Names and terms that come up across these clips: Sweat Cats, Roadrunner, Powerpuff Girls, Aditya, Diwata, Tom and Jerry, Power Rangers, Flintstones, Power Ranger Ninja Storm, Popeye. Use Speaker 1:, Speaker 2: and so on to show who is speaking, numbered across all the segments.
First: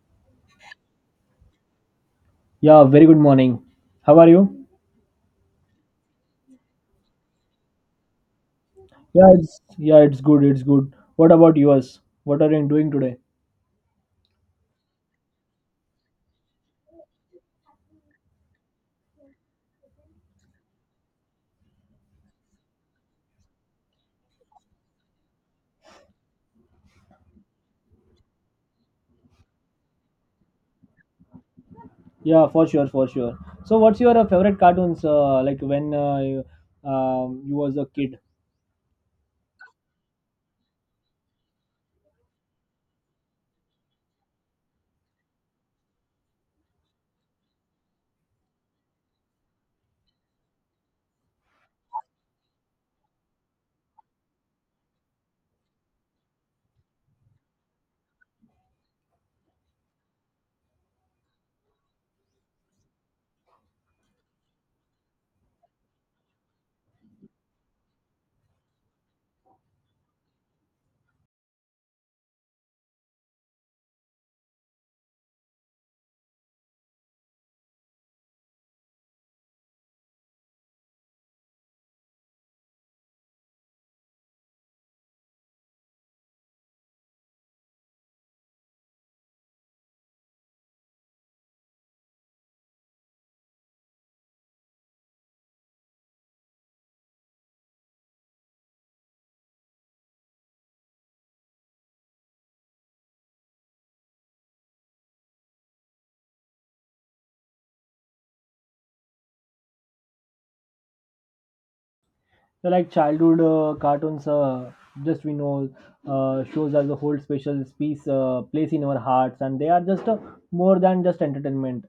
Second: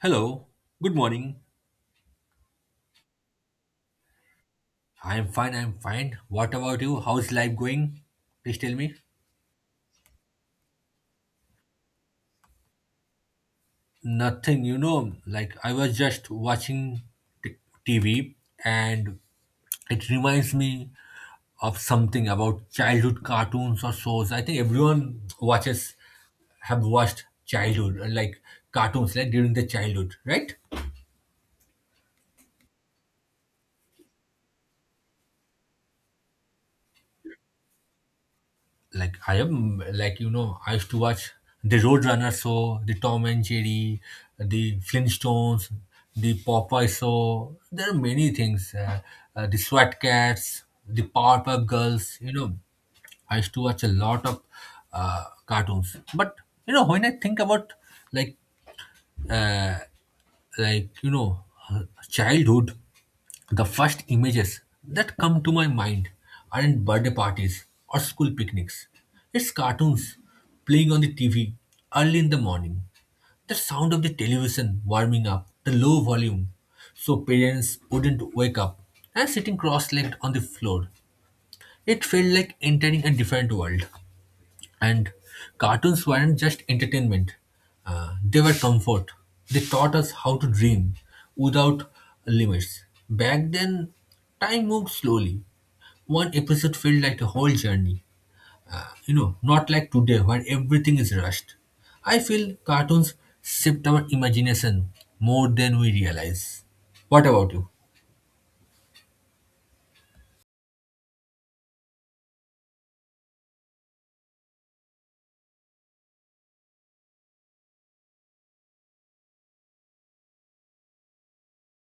Speaker 1: Hello, good morning.
Speaker 2: Yeah, very good morning. How are you?
Speaker 1: I'm fine, I'm fine. What about you? How's life going? Please tell me.
Speaker 2: Yeah, it's good. What about yours? What are you doing today?
Speaker 1: Nothing, like I was just watching t- TV, and it reminds me of something about childhood cartoons or shows. I think everyone have watched childhood, like cartoons, like during the childhood, right?
Speaker 2: Yeah, for sure. So, what's your favorite cartoons? Like when you was a kid,
Speaker 1: Like I am like you know I used to watch the Roadrunner show, the Tom and Jerry, the Flintstones, the Popeye show. There are many things. The Sweat Cats, the Powerpuff Girls. I used to watch a lot of cartoons. But when I think about like uh, like uh, childhood, the first images that come to my mind aren't birthday parties or school picnics, it's cartoons playing on the TV early in the morning, the sound of the television warming up, the low volume so parents wouldn't wake up, and sitting cross-legged on the floor. It felt like entering a different world. And cartoons weren't just entertainment, they were comfort. They taught us how to dream without limits. Back then, time moved slowly. One episode felt like a whole journey. Not like today where everything is rushed. I feel cartoons shift our imagination more than we realize. What about you?
Speaker 2: so like childhood cartoons. Just we know shows as a whole special piece place in our hearts, and they are just more than just entertainment.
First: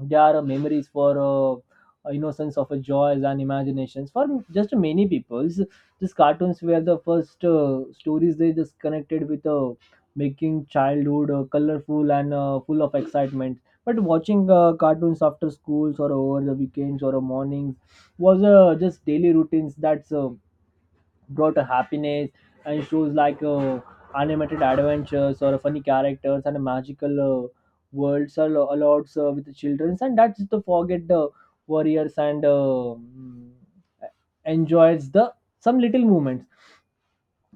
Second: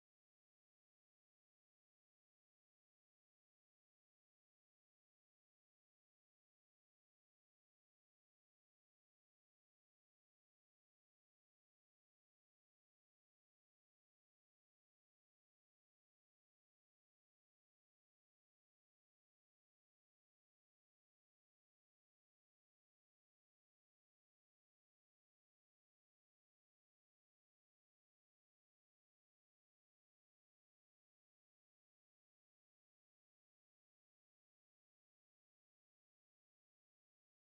Speaker 2: They are memories for innocence of joys and imaginations. For just many peoples, these cartoons were the first stories they just connected with, making childhood colorful and full of excitement. But watching cartoons after schools or over the weekends or mornings was just daily routines. That's brought a happiness, and shows like animated adventures or funny characters and magical worlds are allowed with the children and that's to forget the warriors and enjoys the some little moments,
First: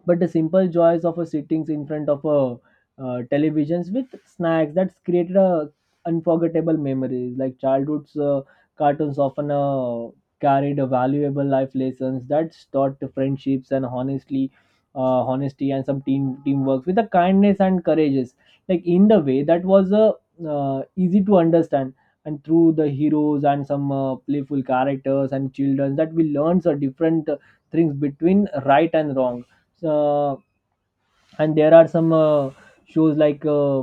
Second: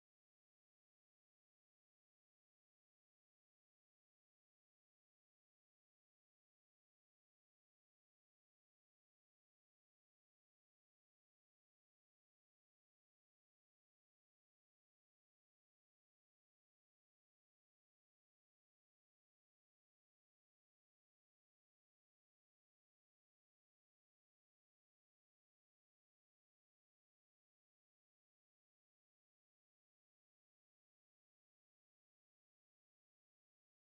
Speaker 2: but the simple joys of a sittings in front of a televisions with snacks that's created a unforgettable memories. Like childhood's cartoons often carried a valuable life lessons that's taught to friendships and honestly honesty and some teamwork with the kindness and courageous, like in the way that was easy to understand, and through the heroes and some playful characters and children, that we learn a different things between right and wrong. So, and there are some shows uh,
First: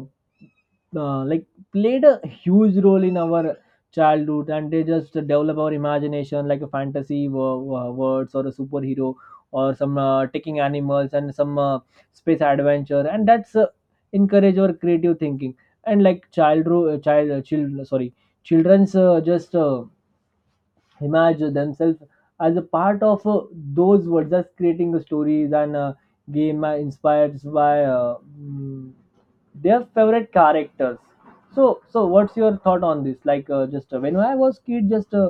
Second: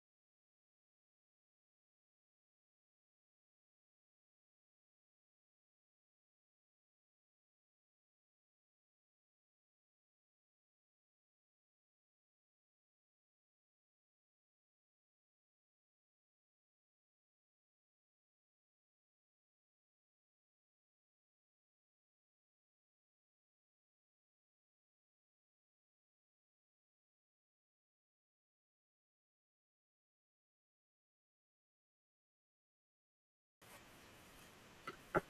Speaker 2: uh, like played a huge role in our childhood, and they just develop our imagination like a fantasy words or a superhero or some taking animals and some space adventure, and that's encourage our creative thinking. And like child, sorry, children's just imagine themselves as a part of those words, just creating the stories and game inspired by their favorite characters. So, so what's your thought on this? Like, just when I was kid, just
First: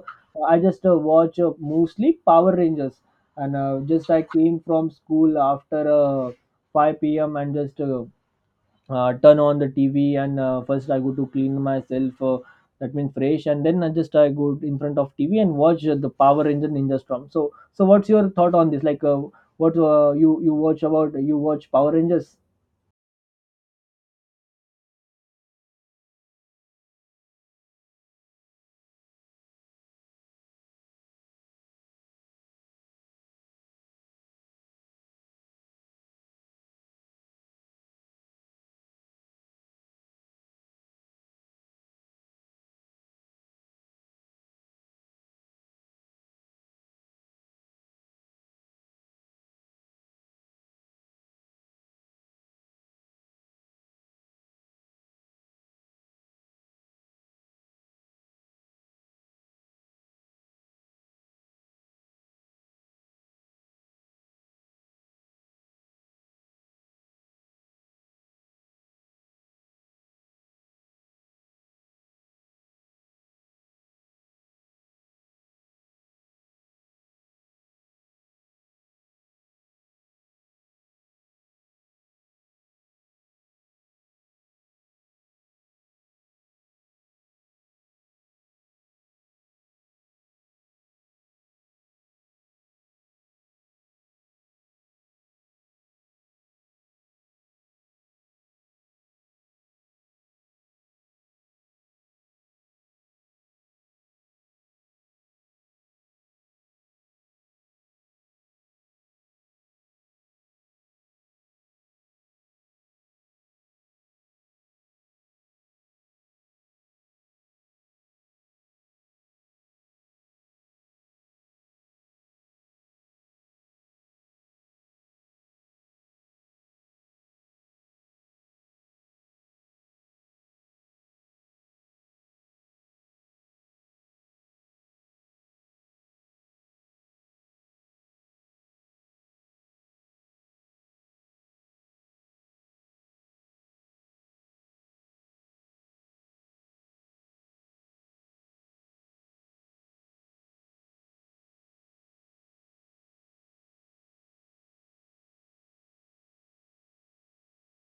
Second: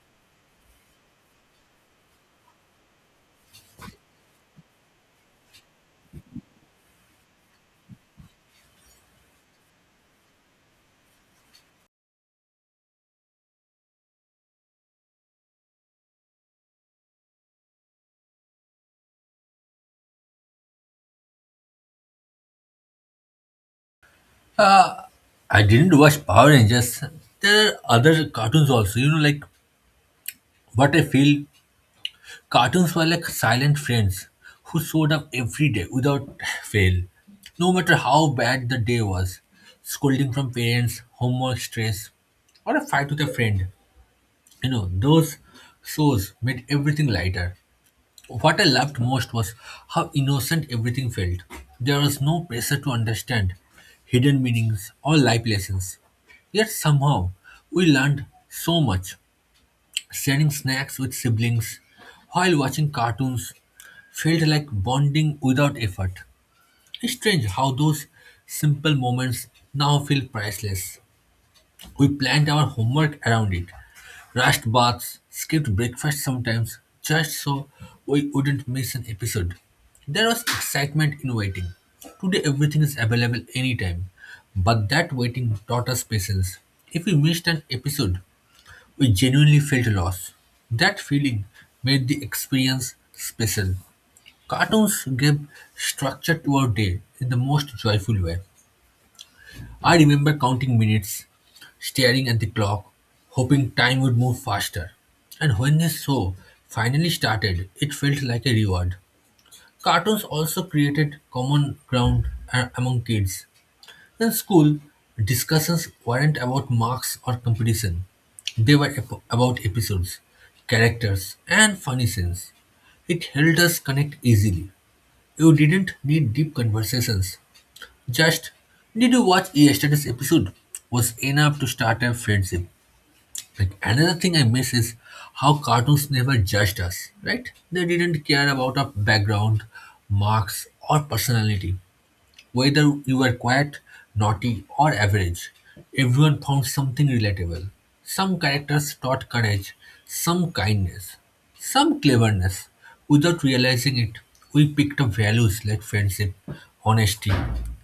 Speaker 2: I just watch mostly Power Rangers and just I came from school after 5 p.m. and just turn on the TV, and first I go to clean myself. That means fresh, and then I go in front of TV and watch the Power Ranger Ninja Storm. So, so what's your thought on this? Like, what you watch? Power Rangers?
Speaker 1: Uh, I didn't watch Power Rangers. There are other cartoons also, you know, like what I feel. Cartoons were like silent friends who showed up every day without fail, no matter how bad the day was. Scolding from parents, homework stress, or a fight with a friend. You know, those shows made everything lighter. What I loved most was how innocent everything felt. There was no pressure to understand hidden meanings or life lessons. Yet somehow we learned so much. Sharing snacks with siblings while watching cartoons felt like bonding without effort. It's strange how those simple moments now feel priceless. We planned our homework around it, rushed baths, skipped breakfast sometimes, just so we wouldn't miss an episode. There was excitement in waiting. Today everything is available anytime, but that waiting taught us patience. If we missed an episode, we genuinely felt loss. That feeling made the experience special. Cartoons gave structure to our day in the most joyful way. I remember counting minutes, staring at the clock, hoping time would move faster. And when the show finally started, it felt like a reward. Cartoons also created common ground among kids. In school, discussions weren't about marks or competition. They were about episodes, characters, and funny scenes. It helped us connect easily. You didn't need deep conversations. Just, "Did you watch yesterday's episode?" was enough to start a friendship. Like another thing I miss is how cartoons never judged us, right? They didn't care about our background, marks, or personality. Whether you were quiet, naughty, or average, everyone found something relatable. Some characters taught courage, some kindness, some cleverness. Without realizing it, we picked up values like friendship, honesty,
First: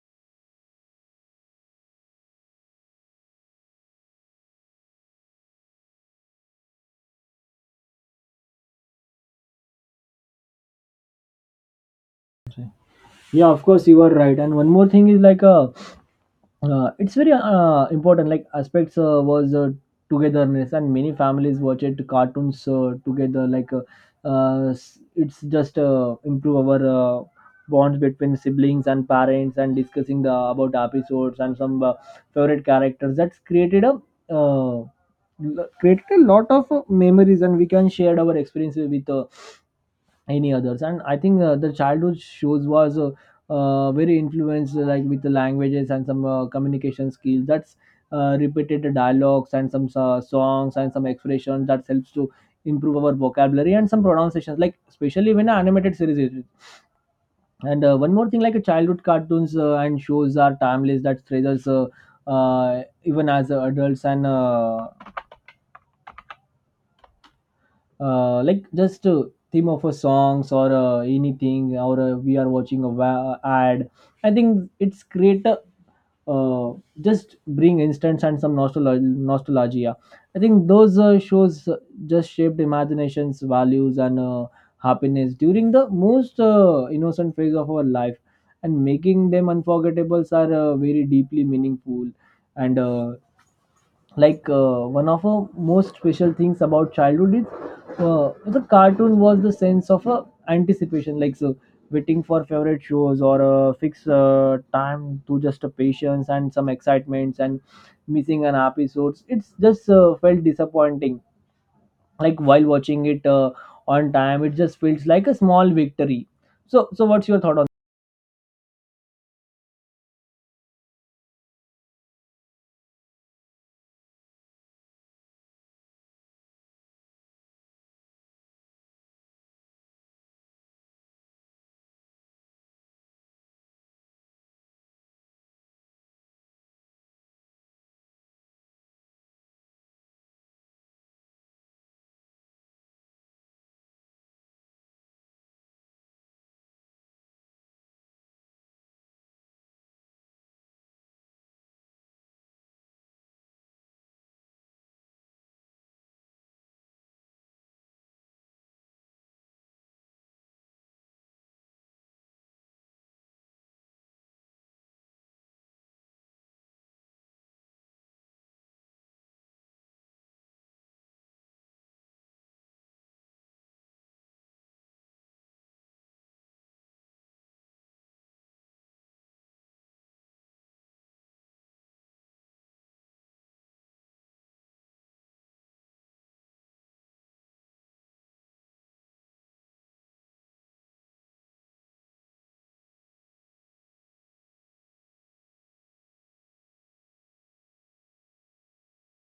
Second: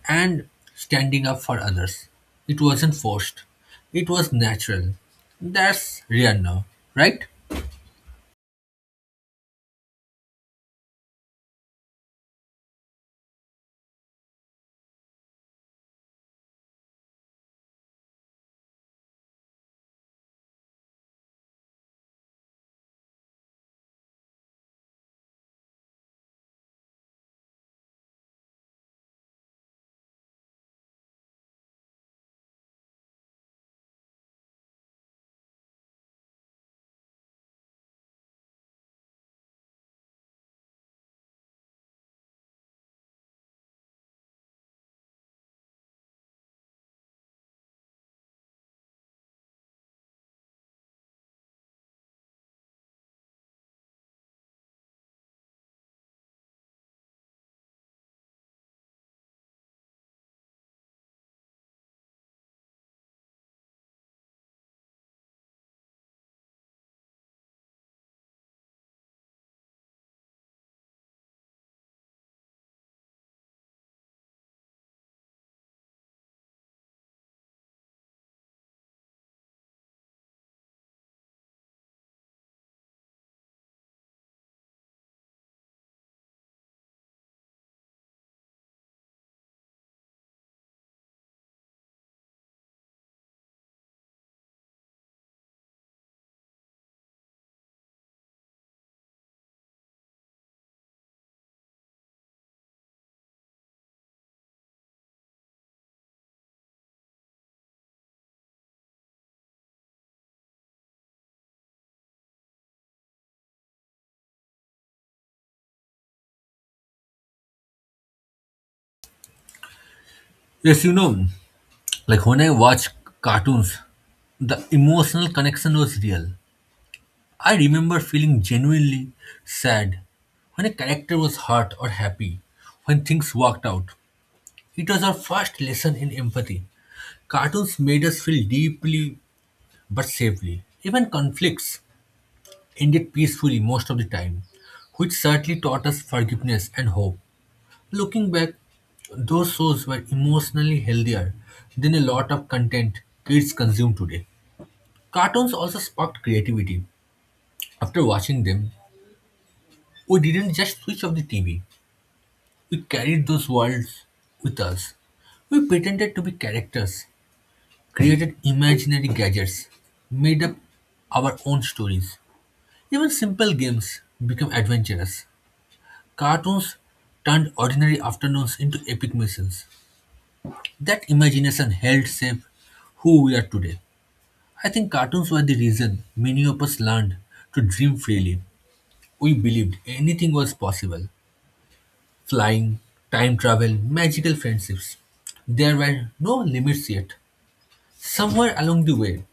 Speaker 1: and standing up for others. It wasn't forced, it was natural. That's rare now, right?
Speaker 2: Yeah, of course you are right. And one more thing is, like it's very important, like aspects was togetherness, and many families watch it cartoons together, like it's just improve our bonds between siblings and parents, and discussing the about episodes and some favorite characters, that's created a uh, created a lot of memories, and we can share our experiences with any others. And I think the childhood shows was very influenced like with the languages and some communication skills, that's repeated dialogues and some songs and some expressions that helps to improve our vocabulary and some pronunciations, like especially when an animated series is. And one more thing, like a childhood cartoons and shows are timeless that treasures, even as adults, and like just a theme of a songs or anything, or we are watching a ad, I think it's create a uh, just bring instance and some nostalgia. I think those shows just shaped imaginations, values, and happiness during the most innocent phase of our life, and making them unforgettables are very deeply meaningful. And like one of the most special things about childhood is the cartoon was the sense of anticipation, like so waiting for favorite shows or a fixed time to just a patience and some excitements, and missing an episodes, it's just felt disappointing, like while watching it on time, it just feels like a small victory. So, so what's your thought on
Speaker 1: Yes, you know, like when I watch cartoons, the emotional connection was real. I remember feeling genuinely sad when a character was hurt, or happy when things worked out. It was our first lesson in empathy. Cartoons made us feel deeply but safely. Even conflicts ended peacefully most of the time, which certainly taught us forgiveness and hope. Looking back, those shows were emotionally healthier than a lot of content kids consume today. Cartoons also sparked creativity. After watching them, we didn't just switch off the TV. We carried those worlds with us. We pretended to be characters, created imaginary gadgets, made up our own stories. Even simple games became adventurous. Cartoons turned ordinary afternoons into epic missions. That imagination held safe who we are today. I think cartoons were the reason many of us learned to dream freely. We believed anything was possible: flying, time travel, magical friendships. There were no limits yet. Somewhere along the way,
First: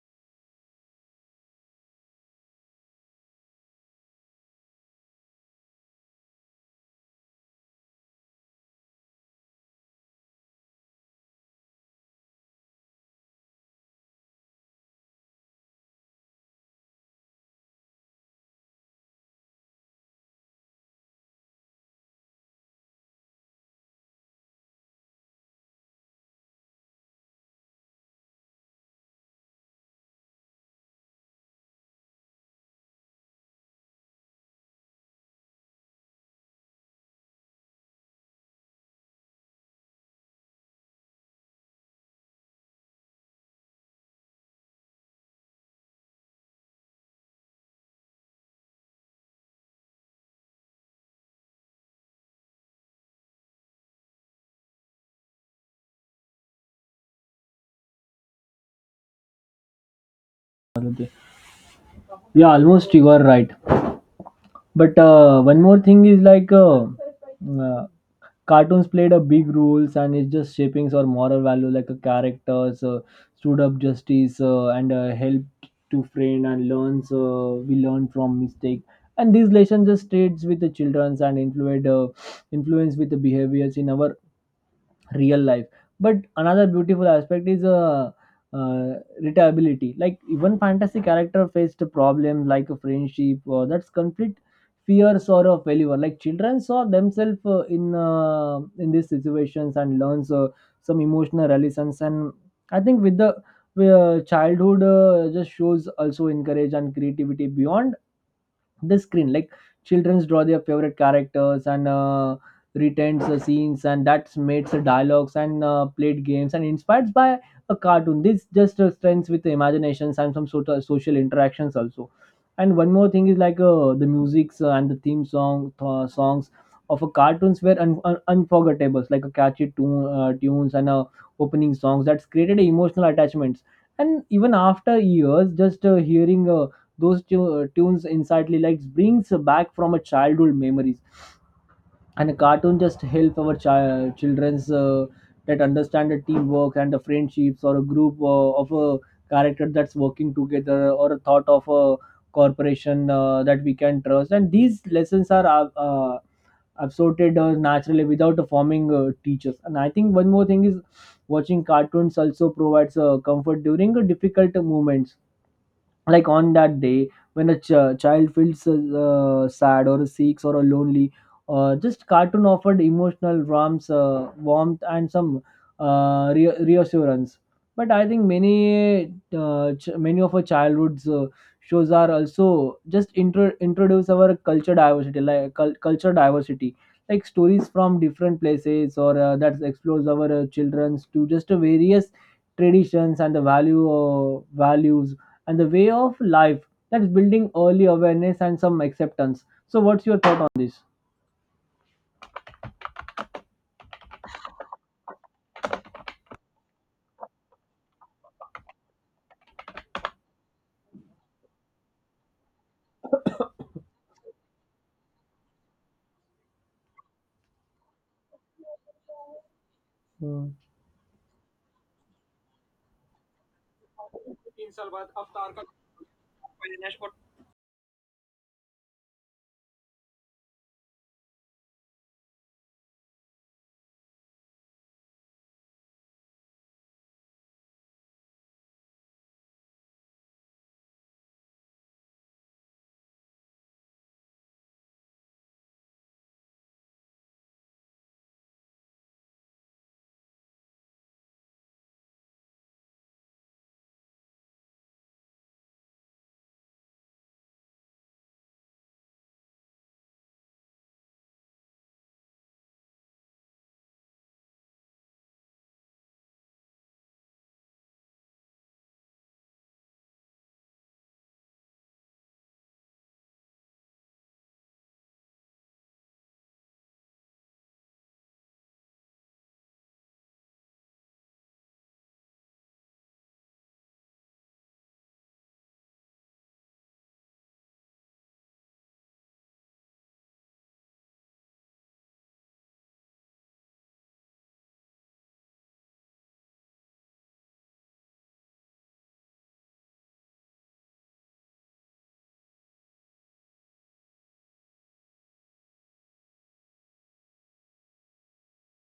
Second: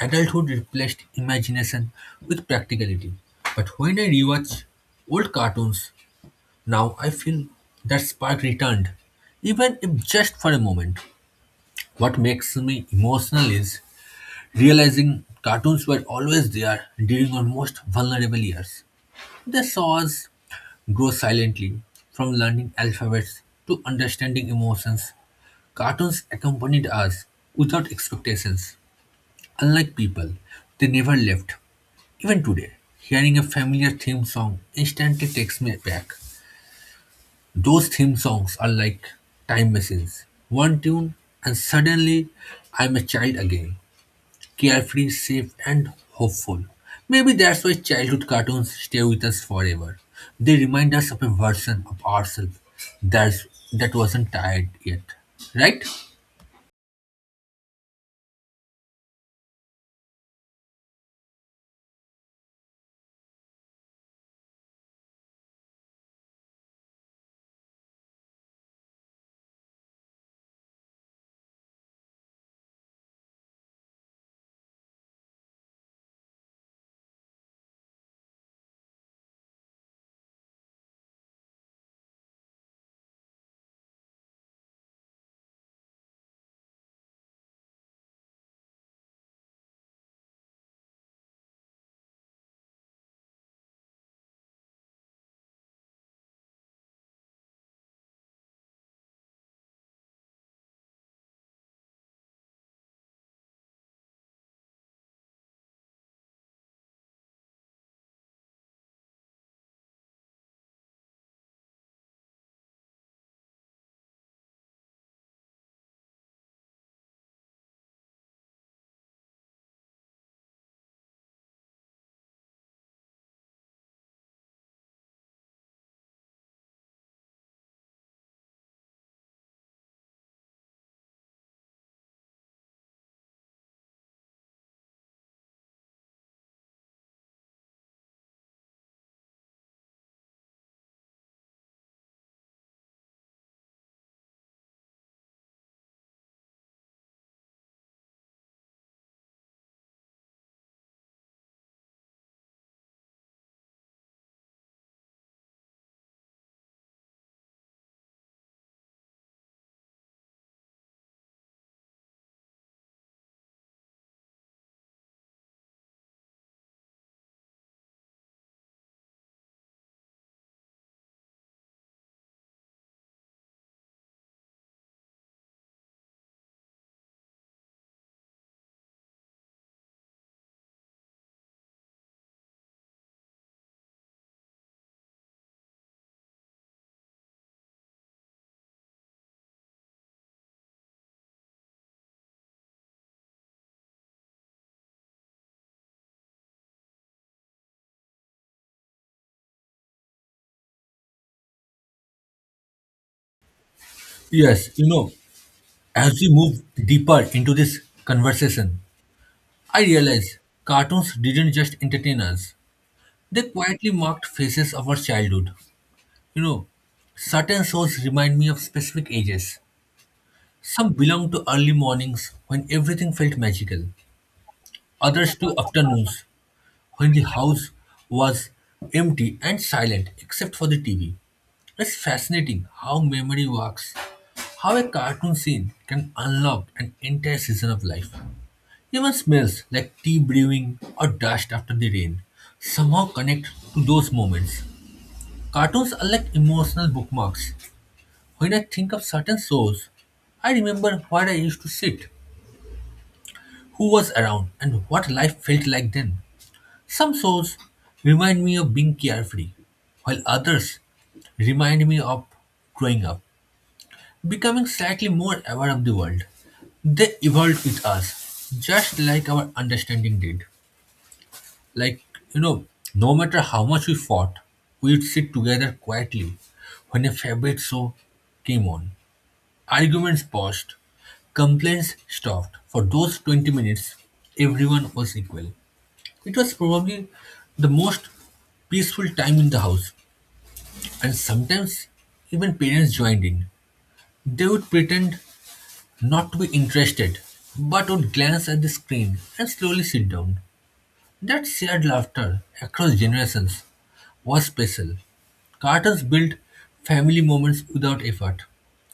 Speaker 1: adulthood replaced imagination with practicality. But when I rewatch old cartoons now, I feel that spark returned, even if just for a moment. What makes me emotional is realizing cartoons were always there during our most vulnerable years. They saw us grow silently, from learning alphabets to understanding emotions. Cartoons accompanied us without expectations. Unlike people, they never left. Even today, hearing a familiar theme song instantly takes me back. Those theme songs are like time machines. One tune, and suddenly I'm a child again, carefree, safe, and hopeful. Maybe that's why childhood cartoons stay with us forever. They remind us of a version of ourselves that's, that wasn't tired yet. Right?
Speaker 2: that, Aditya? Yeah, almost you are right. But one more thing is like uh, cartoons played a big roles, and it's just shaping our moral value, like a characters stood up justice and helped to friend and learns we learn from mistake, and these lessons just stays with the children and influence with the behaviors in our real life. But another beautiful aspect is uh relatability, like even fantasy character faced problems like a friendship or that's conflict, fears or a failure. Like children saw themselves in these situations and learns some emotional lessons. And I think with the childhood just shows also encourage and creativity beyond the screen, like childrens draw their favorite characters and retains the scenes, and that's made the dialogues and played games and inspired by a cartoon. This just strengths with the imaginations and some sort of social interactions also. And one more thing is like the musics and the theme songs of a cartoons were unforgettable, like a catchy tunes and opening songs that's created emotional attachments, and even after years, just hearing those tunes instantly like brings back from a childhood memories. And a cartoon just help our children's that understand the teamwork and the friendships, or a group of a character that's working together, or a thought of a corporation that we can trust. And these lessons are absorbed naturally without forming teachers. And I think one more thing is watching cartoons also provides comfort during difficult moments, like on that day when a child feels sad or sick or lonely, just cartoon offered emotional warmth and some reassurance. But I think many many of our childhood's shows are also just introduce our culture diversity, like culture diversity, like stories from different places, or that explores our children's to just various traditions and the values and the way of life, that's building early awareness and some acceptance. So, what's your thought on this?
Speaker 1: Yes, you know, as we move deeper into this conversation, I realize cartoons didn't just entertain us, they quietly marked phases of our childhood. You know, certain shows remind me of specific ages.
Speaker 2: Hmm.
Speaker 1: Some belong to early mornings when everything felt magical, others two afternoons when the house was empty and silent except for the TV. It's fascinating how memory works, how a cartoon scene can unlock an entire season of life. Even smells like tea brewing or dust after the rain somehow connect to those moments. Cartoons are like emotional bookmarks. When I think of certain shows, I remember where I used to sit, who was around, and what life felt like then. Some shows remind me of being carefree, while others remind me of growing up, becoming slightly more aware of the world. They evolved with us, just like our understanding did. Like, you know, no matter how much we fought, we would sit together quietly when a favorite show came on. Arguments paused, complaints stopped. For those 20 minutes, everyone was equal. It was probably the most peaceful time in the house, and sometimes even parents joined in. They would pretend not to be interested, but would glance at the screen and slowly sit down. That shared laughter across generations was special. Cartoons built family moments without effort.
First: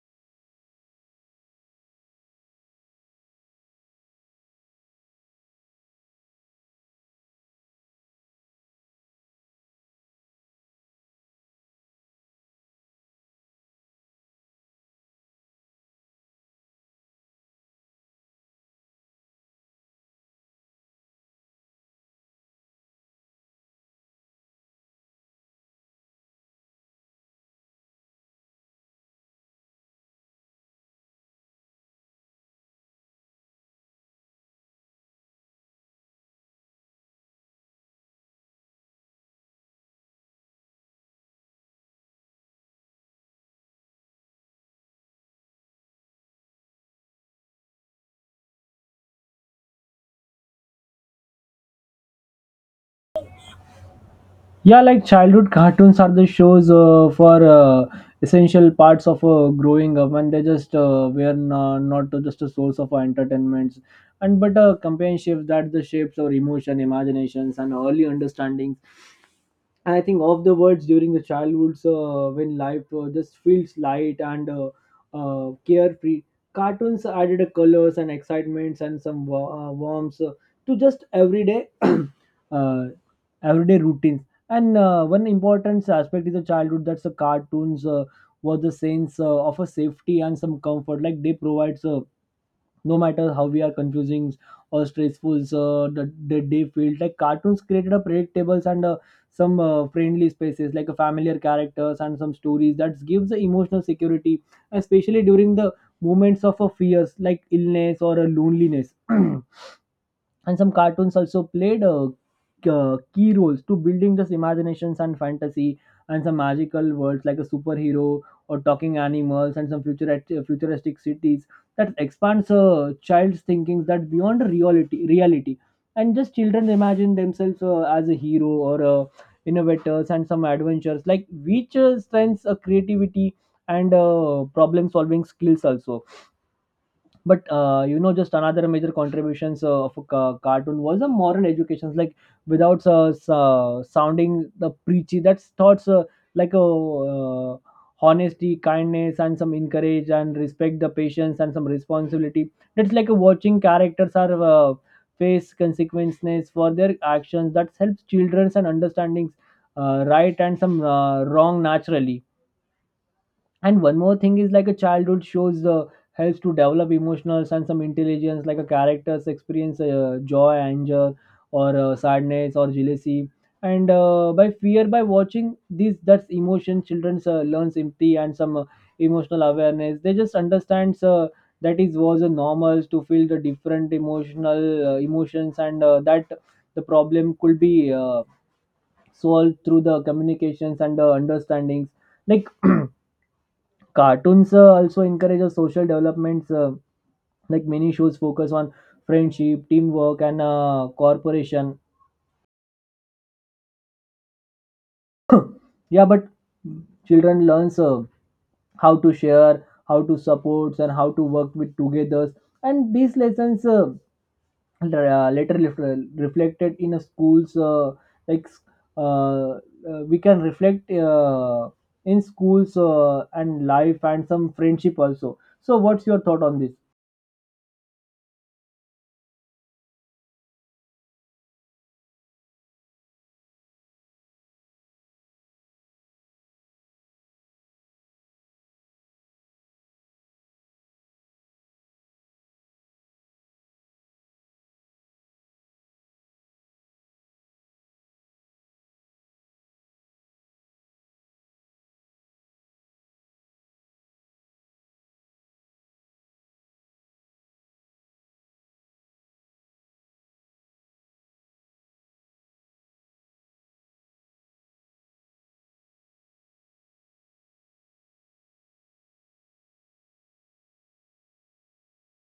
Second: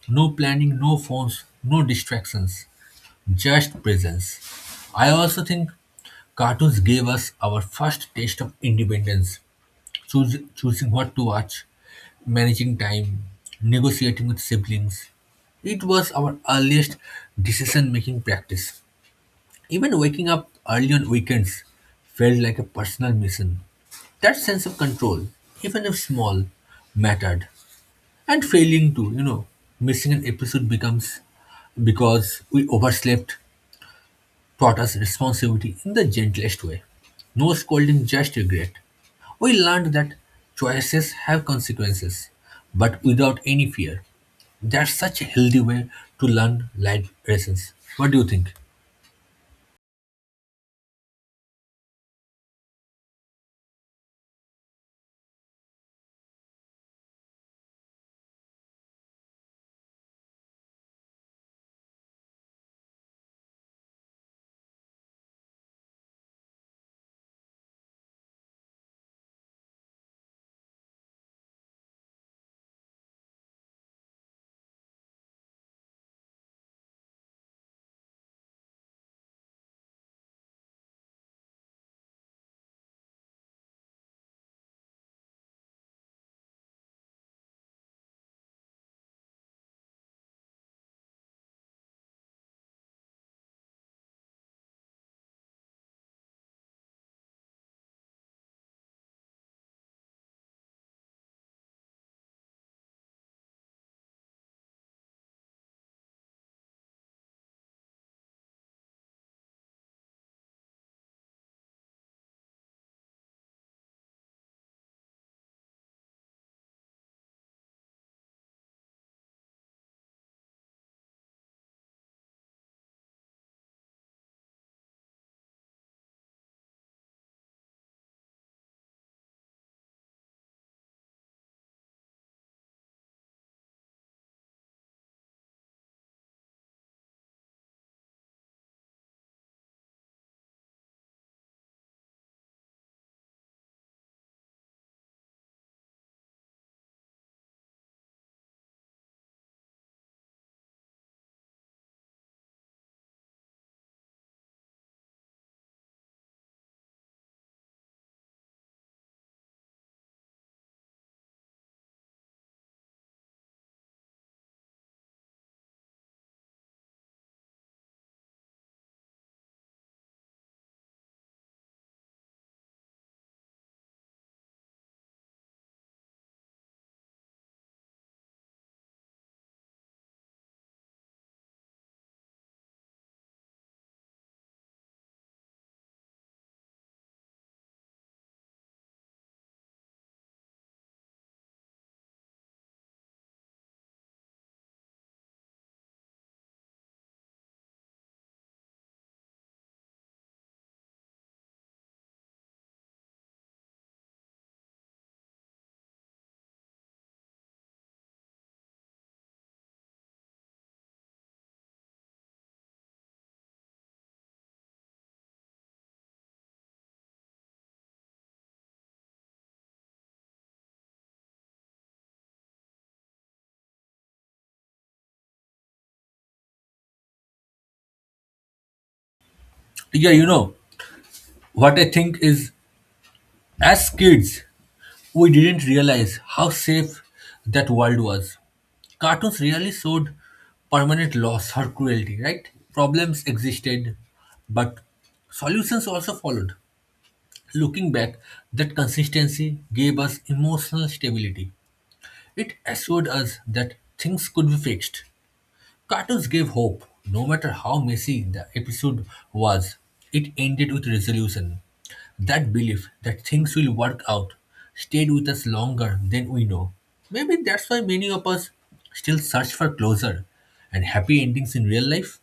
Speaker 1: No planning, no phones, no distractions, just presence. I also think cartoons gave us our first taste of independence. Choosing what to watch, managing time, negotiating with siblings. It was our earliest decision making practice. Even waking up early on weekends felt like a personal mission. That sense of control, even if small, mattered. And failing to, missing an episode becomes because we overslept taught us responsibility in the gentlest way. No scolding, just regret. We learned that choices have consequences, but without any fear. That's such a healthy way to learn life lessons. What do you think?
Speaker 2: Yeah, like childhood cartoons are the shows for essential parts of growing up, and they just were not just a source of our entertainments and, but a companionship that the shapes our emotion imaginations and early understanding. And I think of the words during the childhoods, when life just feels light and carefree. Cartoons added a colors and excitements and some warmth to just everyday everyday routines. And one important aspect is the childhood, that's the cartoons was the sense of a safety and some comfort. Like they provides, no matter how we are confusing or stressful, so the day felt like cartoons created a predictables and some friendly spaces, like a familiar characters and some stories that gives the emotional security, especially during the moments of a fears like illness or a loneliness. And some cartoons also played key roles to building this imaginations and fantasy and some magical worlds, like a superhero or talking animals and some futuristic cities, that expands a child's thinking that beyond reality. And just children imagine themselves as a hero or a innovators and some adventures, like which strengths creativity and problem solving skills also. But you know, just another major contributions of a cartoon was the moral educations. Like without sounding the preachy, that's thoughts like a uh, honesty, kindness, and some encourage and respect, the patience and some responsibility, that's like a watching characters are face consequences for their actions, that helps children and understandings right and some wrong naturally. And one more thing is like a childhood shows helps to develop emotional and some intelligence, like a characters experience joy, anger, or sadness, or jealousy. And by fear, by watching these, that's emotion. Children learns empathy and some emotional awareness. They just understands that is was a normal to feel the different emotional emotions, and that the problem could be solved through the communications and the understandings. Like cartoons also encourage a social developments, like many shows focus on friendship, teamwork, and cooperation. Yeah, but children learns how to share, how to support, and how to work with together. And these lessons reflected in a schools, like uh, uh, we can reflect in schools and life and some friendship also. So, what's your thought on this?
Speaker 1: Yeah, you know, what I think is as kids, we didn't realize how safe that world was. Cartoons really showed permanent loss or cruelty, right? Problems existed, but solutions also followed. Looking back, that consistency gave us emotional stability. It assured us that things could be fixed. Cartoons gave hope. No matter how messy the episode was, it ended with resolution. That belief that things will work out stayed with us longer than we know. Maybe that's why many of us still search for closure and happy endings in real life.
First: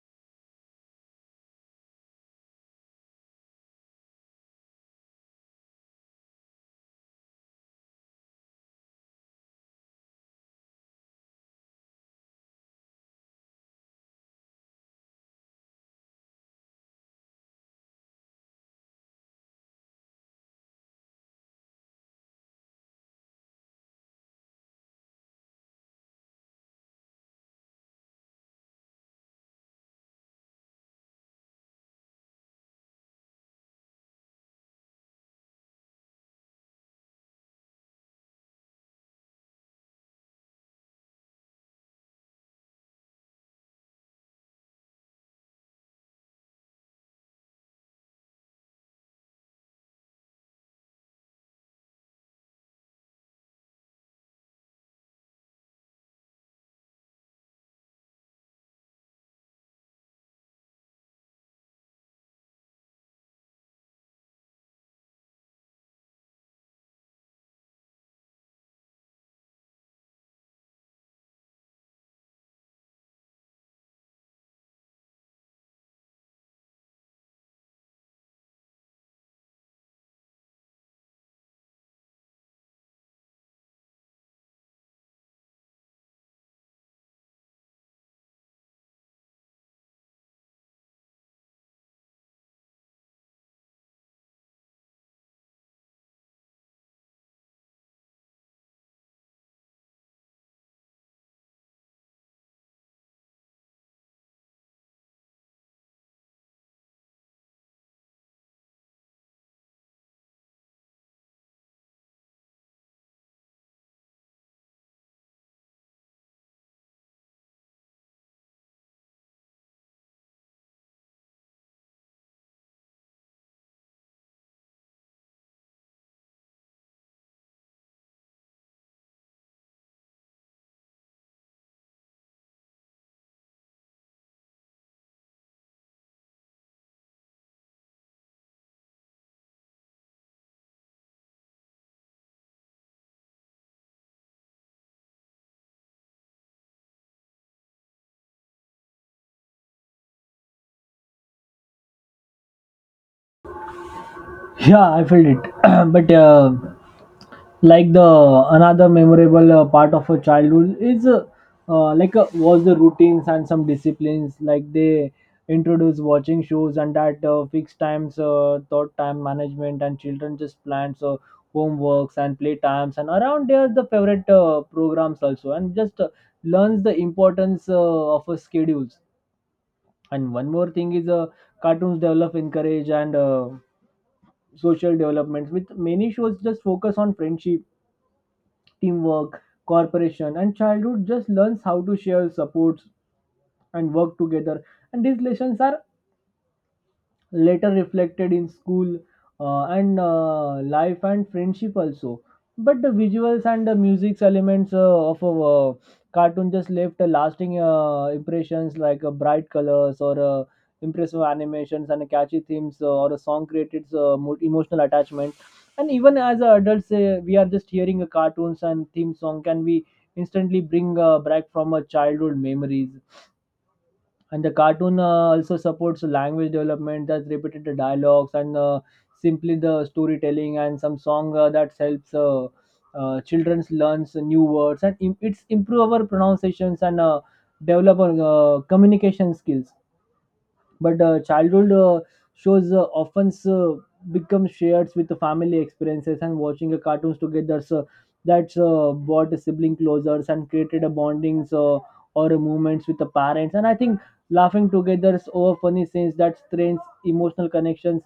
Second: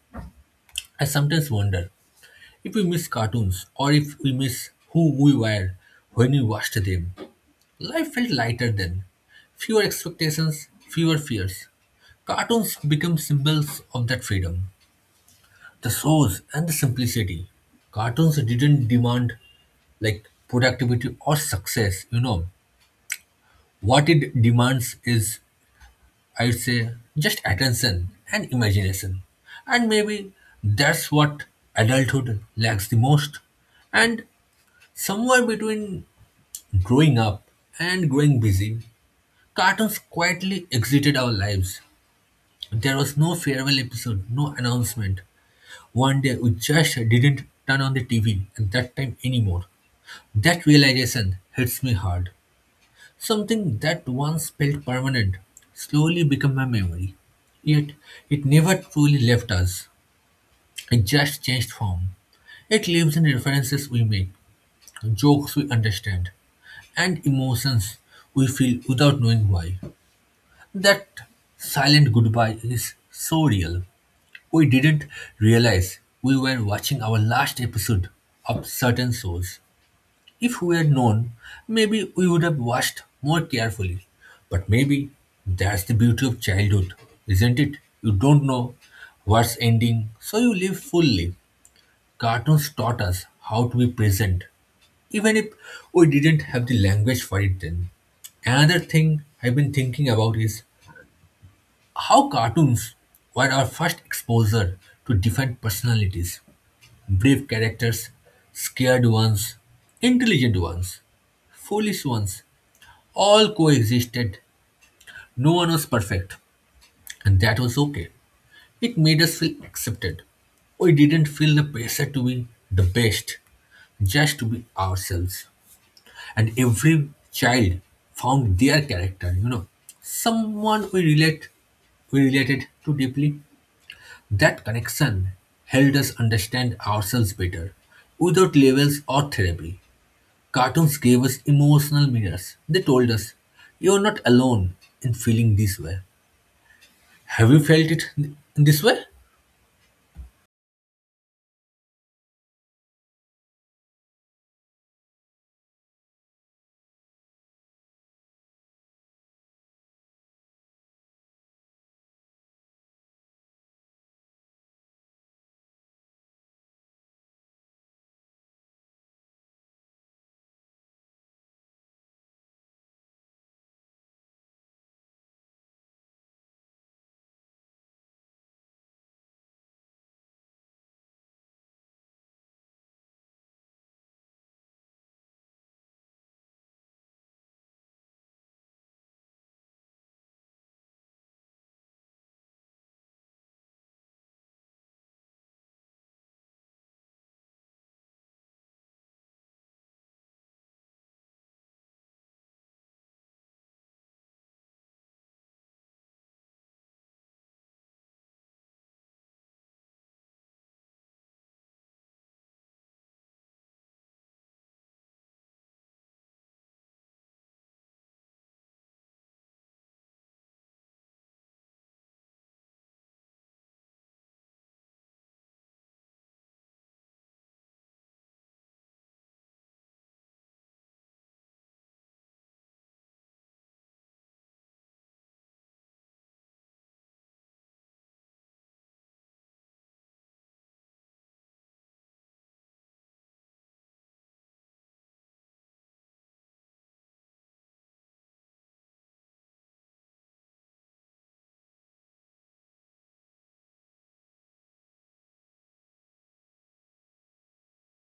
Speaker 1: I sometimes wonder if we miss cartoons or if we miss who we were when we watched them. Life felt lighter then. Fewer expectations, fewer fears. Cartoons became symbols of that freedom, the source and the simplicity. Cartoons didn't demand like productivity or success, you know. What it demands is, I'd say, just attention and imagination. And maybe that's what adulthood lacks the most. And somewhere between growing up and growing busy, cartoons quietly exited our lives. There was no farewell episode, no announcement. One day we just didn't turn on the TV at that time anymore. That realization hits me hard. Something that once felt permanent slowly became a memory. Yet it never truly left us. It just changed form. It lives in references we make, jokes we understand, and emotions we feel without knowing why. That silent goodbye is so real. We didn't realize we were watching our last episode of certain shows. If we had known, maybe we would have watched more carefully. But maybe that's the beauty of childhood, isn't it? You don't know what's ending, so you live fully. Cartoons taught us how to be present, even if we didn't have the language for it then. Another thing I've been thinking about is how cartoons were our first exposure to different personalities: brave characters, scared ones, intelligent ones, foolish ones, all coexisted. No one was perfect, and that was okay. It made us feel accepted. We didn't feel the pressure to be the best, just to be ourselves. And every child found their character, you know, someone we related to deeply. That connection helped us understand ourselves better. Without labels or therapy, cartoons gave us emotional mirrors. They told us, "You're not alone in feeling this way." Have you felt it in this way?
Speaker 2: Yeah, I felt it. But like the another memorable part of a childhood is was the routines and some disciplines. Like they introduce watching shows and at fixed times, thought time management, and children just plans homeworks and play times and around there the favorite programs also and just learns the importance of a schedules. And one more thing is cartoons develop encourage and. Social developments with many shows just focus on friendship teamwork cooperation and childhood just learns how to share supports and work together and these lessons are later reflected in school and life and friendship also. But the visuals and the music elements of a cartoon just left a lasting impressions like bright colors or impressive animations and catchy themes or a song created emotional attachment, and even as a adults, we are just hearing a cartoons and theme song can we instantly bring back from a childhood memories. And the cartoon also supports language development that repeated the dialogues and simply the storytelling and some song that helps, children learns new words and it's improve our pronunciations and develop our communication skills. But childhood shows often become shared with the family experiences and watching a cartoons together, so that's brought a sibling closer and created a bondings or a moments with the parents, and I think laughing together is over funny scenes that strengthens emotional connections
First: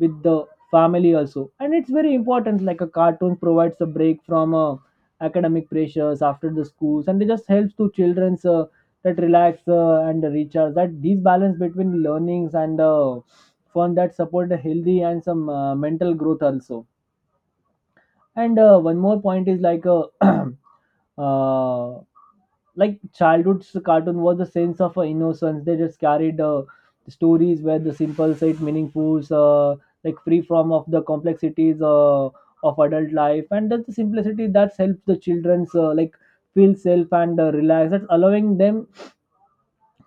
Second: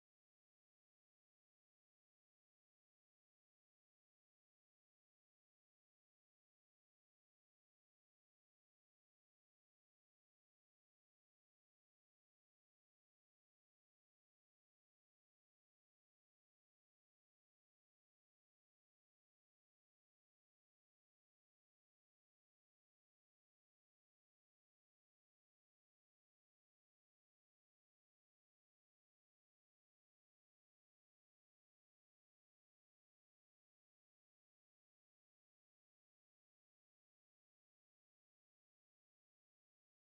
Speaker 2: with the family also. And it's very important, like a cartoon provides a break from academic pressures after the schools, and it just helps to children's that relax and recharge that these balance between learnings and fun that support a healthy and some mental growth also. And one more point is like uh, like childhood's cartoon was the sense of innocence. They just carried stories where the simple said meaningful, like free from of the complexities of adult life, and that's the simplicity that helps the children's, like feel safe and relaxed, that's allowing them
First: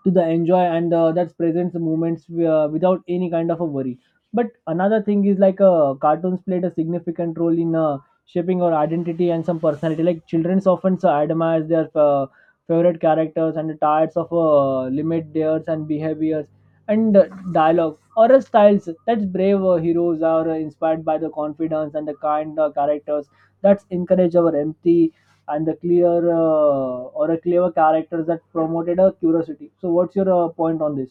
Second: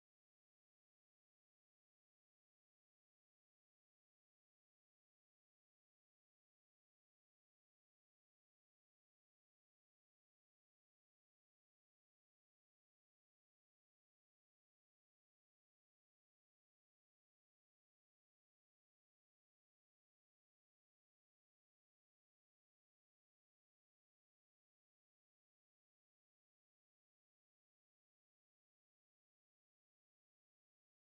Speaker 2: to the enjoy and that presents the moments without any kind of a worry. But another thing is like cartoons played a significant role in shaping our identity and some personality, like children's often admire their favorite characters and types of limit theirs and behaviors and dialogue or styles. That's brave heroes are inspired by the confidence and the kind characters that's encourage our empathy, and the clear or a clever characters that promoted a curiosity. So what's your point on this?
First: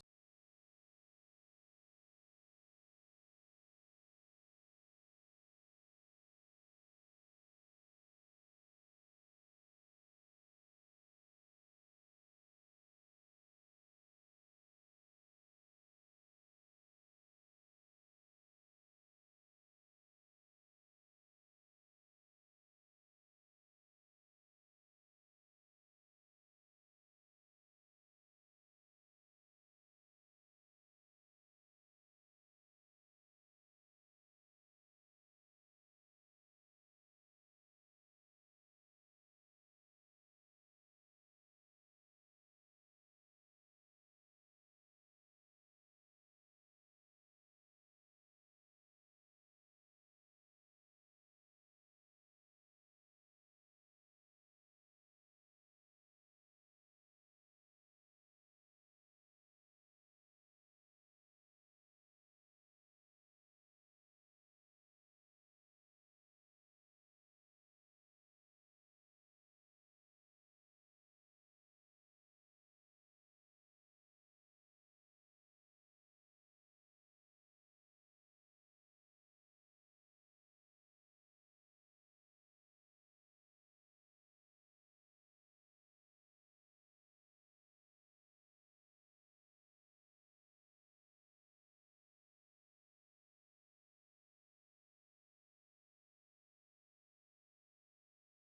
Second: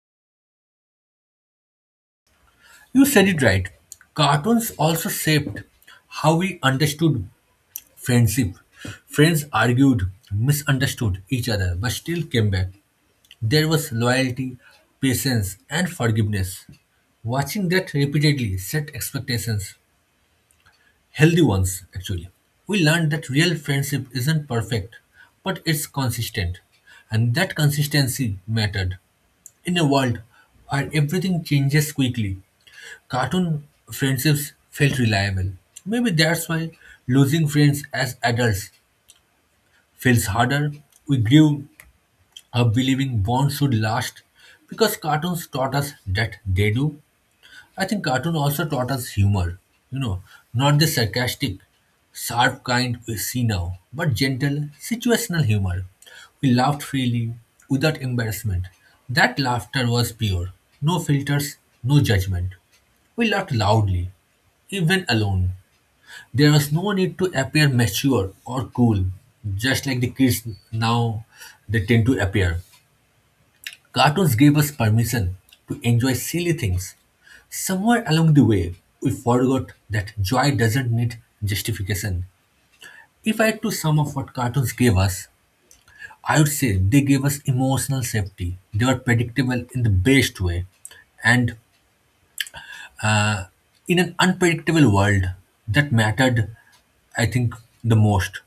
Speaker 1: You said it right. Cartoons also shaped how we understood friendship. Friends argued, misunderstood each other, but still came back. There was loyalty, patience, and forgiveness. Watching that repeatedly set expectations, healthy ones actually. We learned that real friendship isn't perfect, but it's consistent, and that consistency mattered. In a world where everything changes quickly, cartoon friendships felt reliable. Maybe that's why losing friends as adults feels harder. We grew up believing bonds should last because cartoons taught us that they do. I think cartoon also taught us humor, you know, not the sarcastic, sharp kind we see now, but gentle, situational humor. We laughed freely, without embarrassment. That laughter was pure, no filters, no judgment. We laughed loudly, even alone. There was no need to appear mature or cool, just like the kids now they tend to appear. Cartoons gave us permission to enjoy silly things. Somewhere along the way, we forgot that joy doesn't need justification. If I had to sum up what cartoons gave us, I would say they gave us emotional safety. They were predictable in the best way. And uh, in an unpredictable world, that mattered, I think, the most.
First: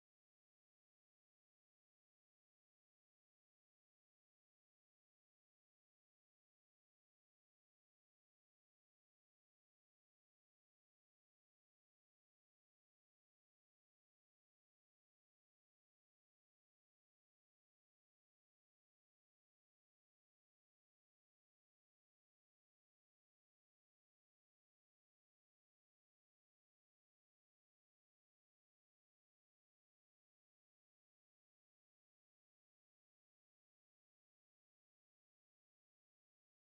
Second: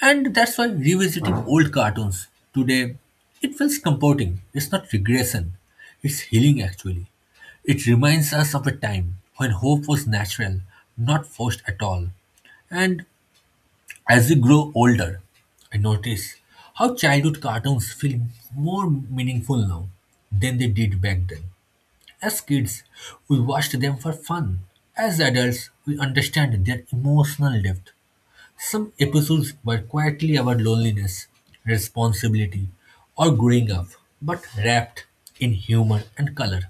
Speaker 1: And that's why revisiting old cartoons today, it feels comforting. It's not regression, it's healing actually. It reminds us of a time when hope was natural, not forced at all. And as we grow older, I notice how childhood cartoons feel more meaningful now than they did back then. As kids, we watched them for fun. As adults, we understand their emotional depth. Some episodes were quietly about loneliness, responsibility, or growing up, but wrapped in humor and color.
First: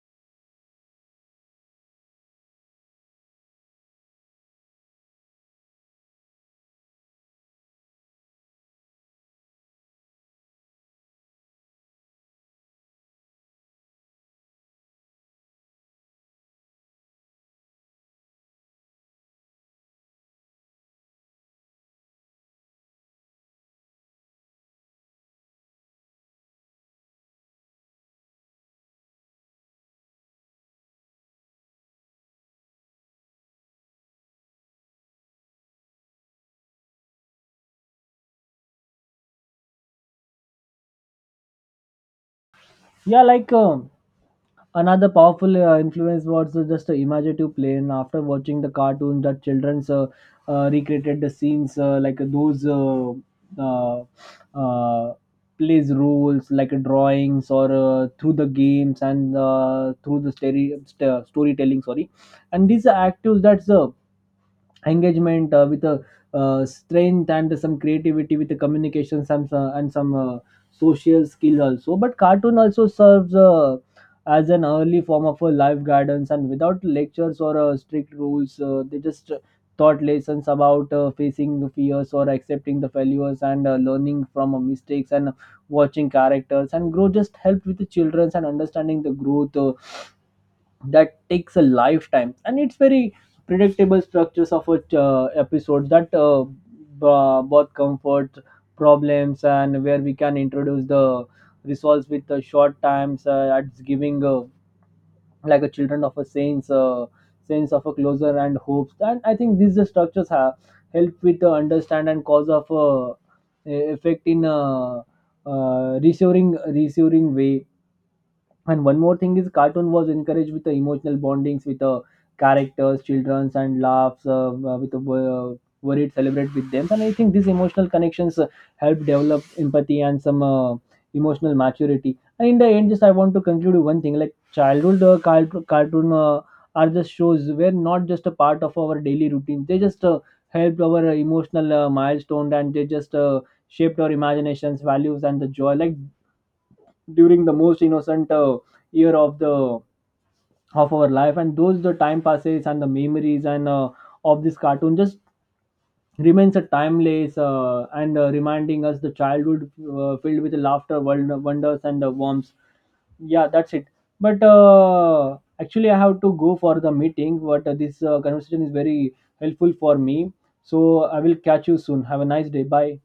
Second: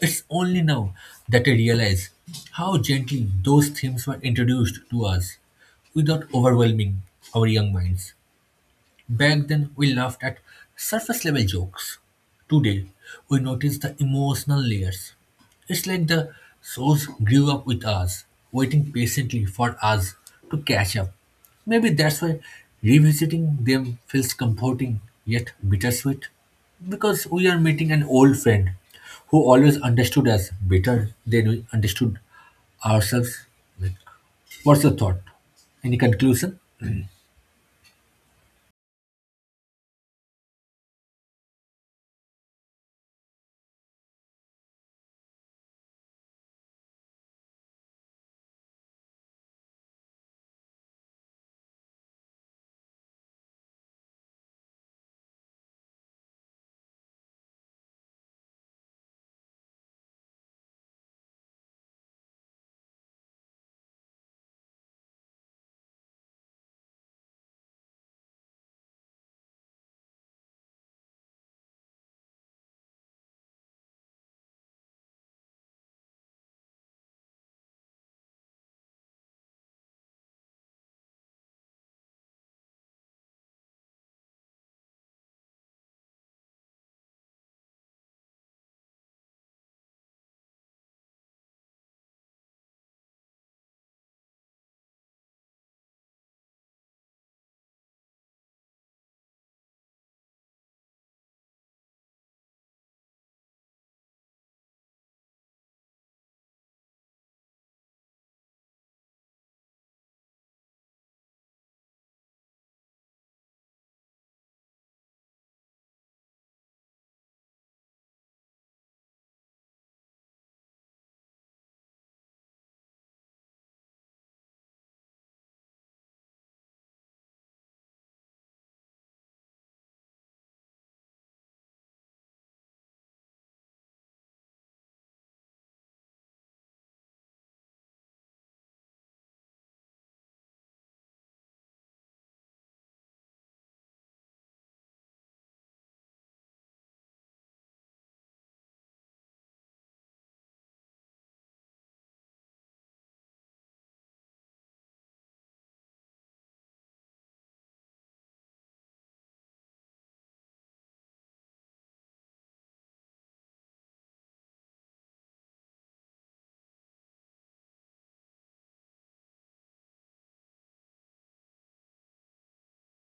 Speaker 1: It's only now that I realize how gently those themes were introduced to us without overwhelming our young minds. Back then, we laughed at surface level jokes. Today, we notice the emotional layers. It's like the souls grew up with us, waiting patiently for us to catch up. Maybe that's why revisiting them feels comforting yet bittersweet. Because we are meeting an old friend who always understood us better than we understood ourselves. What's your thought? Any conclusion?
Speaker 2: Yeah, another powerful influence was just imaginative play, and after watching the cartoon that children's recreated the scenes like those uh, uh, plays rules like drawings or through the games and through the storytelling, sorry. And these are actors that's engagement with a strength and some creativity with the communication some and some social skills also. But cartoon also serves as an early form of a life guidance, and without lectures or strict rules, they just taught lessons about facing the fears or accepting the failures and learning from mistakes. And watching characters and growth just helped with the children and understanding the growth that takes a lifetime. And it's very predictable structures of a episodes that both comfort problems and where we can introduce the resolves with the short times at giving, like a children of a sense, sense of a closer and hopes. And I think these the structures have help with the understand and cause of effect in reassuring way. And one more thing is cartoon was encouraged with the emotional bondings with the characters childrens and laughs with the worried celebrate with them. And I think these emotional connections help develop empathy and some emotional maturity. And in the end, just I want to conclude with one thing, like childhood cartoon are just shows were not just a part of our daily routine. They just helped our emotional milestone, and they just shaped our imaginations values and the joy, like during the most innocent year of the of our life. And those the time passes, and the memories and of this cartoon just remains a timeless and reminding us the childhood filled with laughter wonders and warmth. Yeah, that's it. But actually, I have to go for the meeting, but this conversation is very helpful for me, so I will catch you soon. Have a nice day. Bye.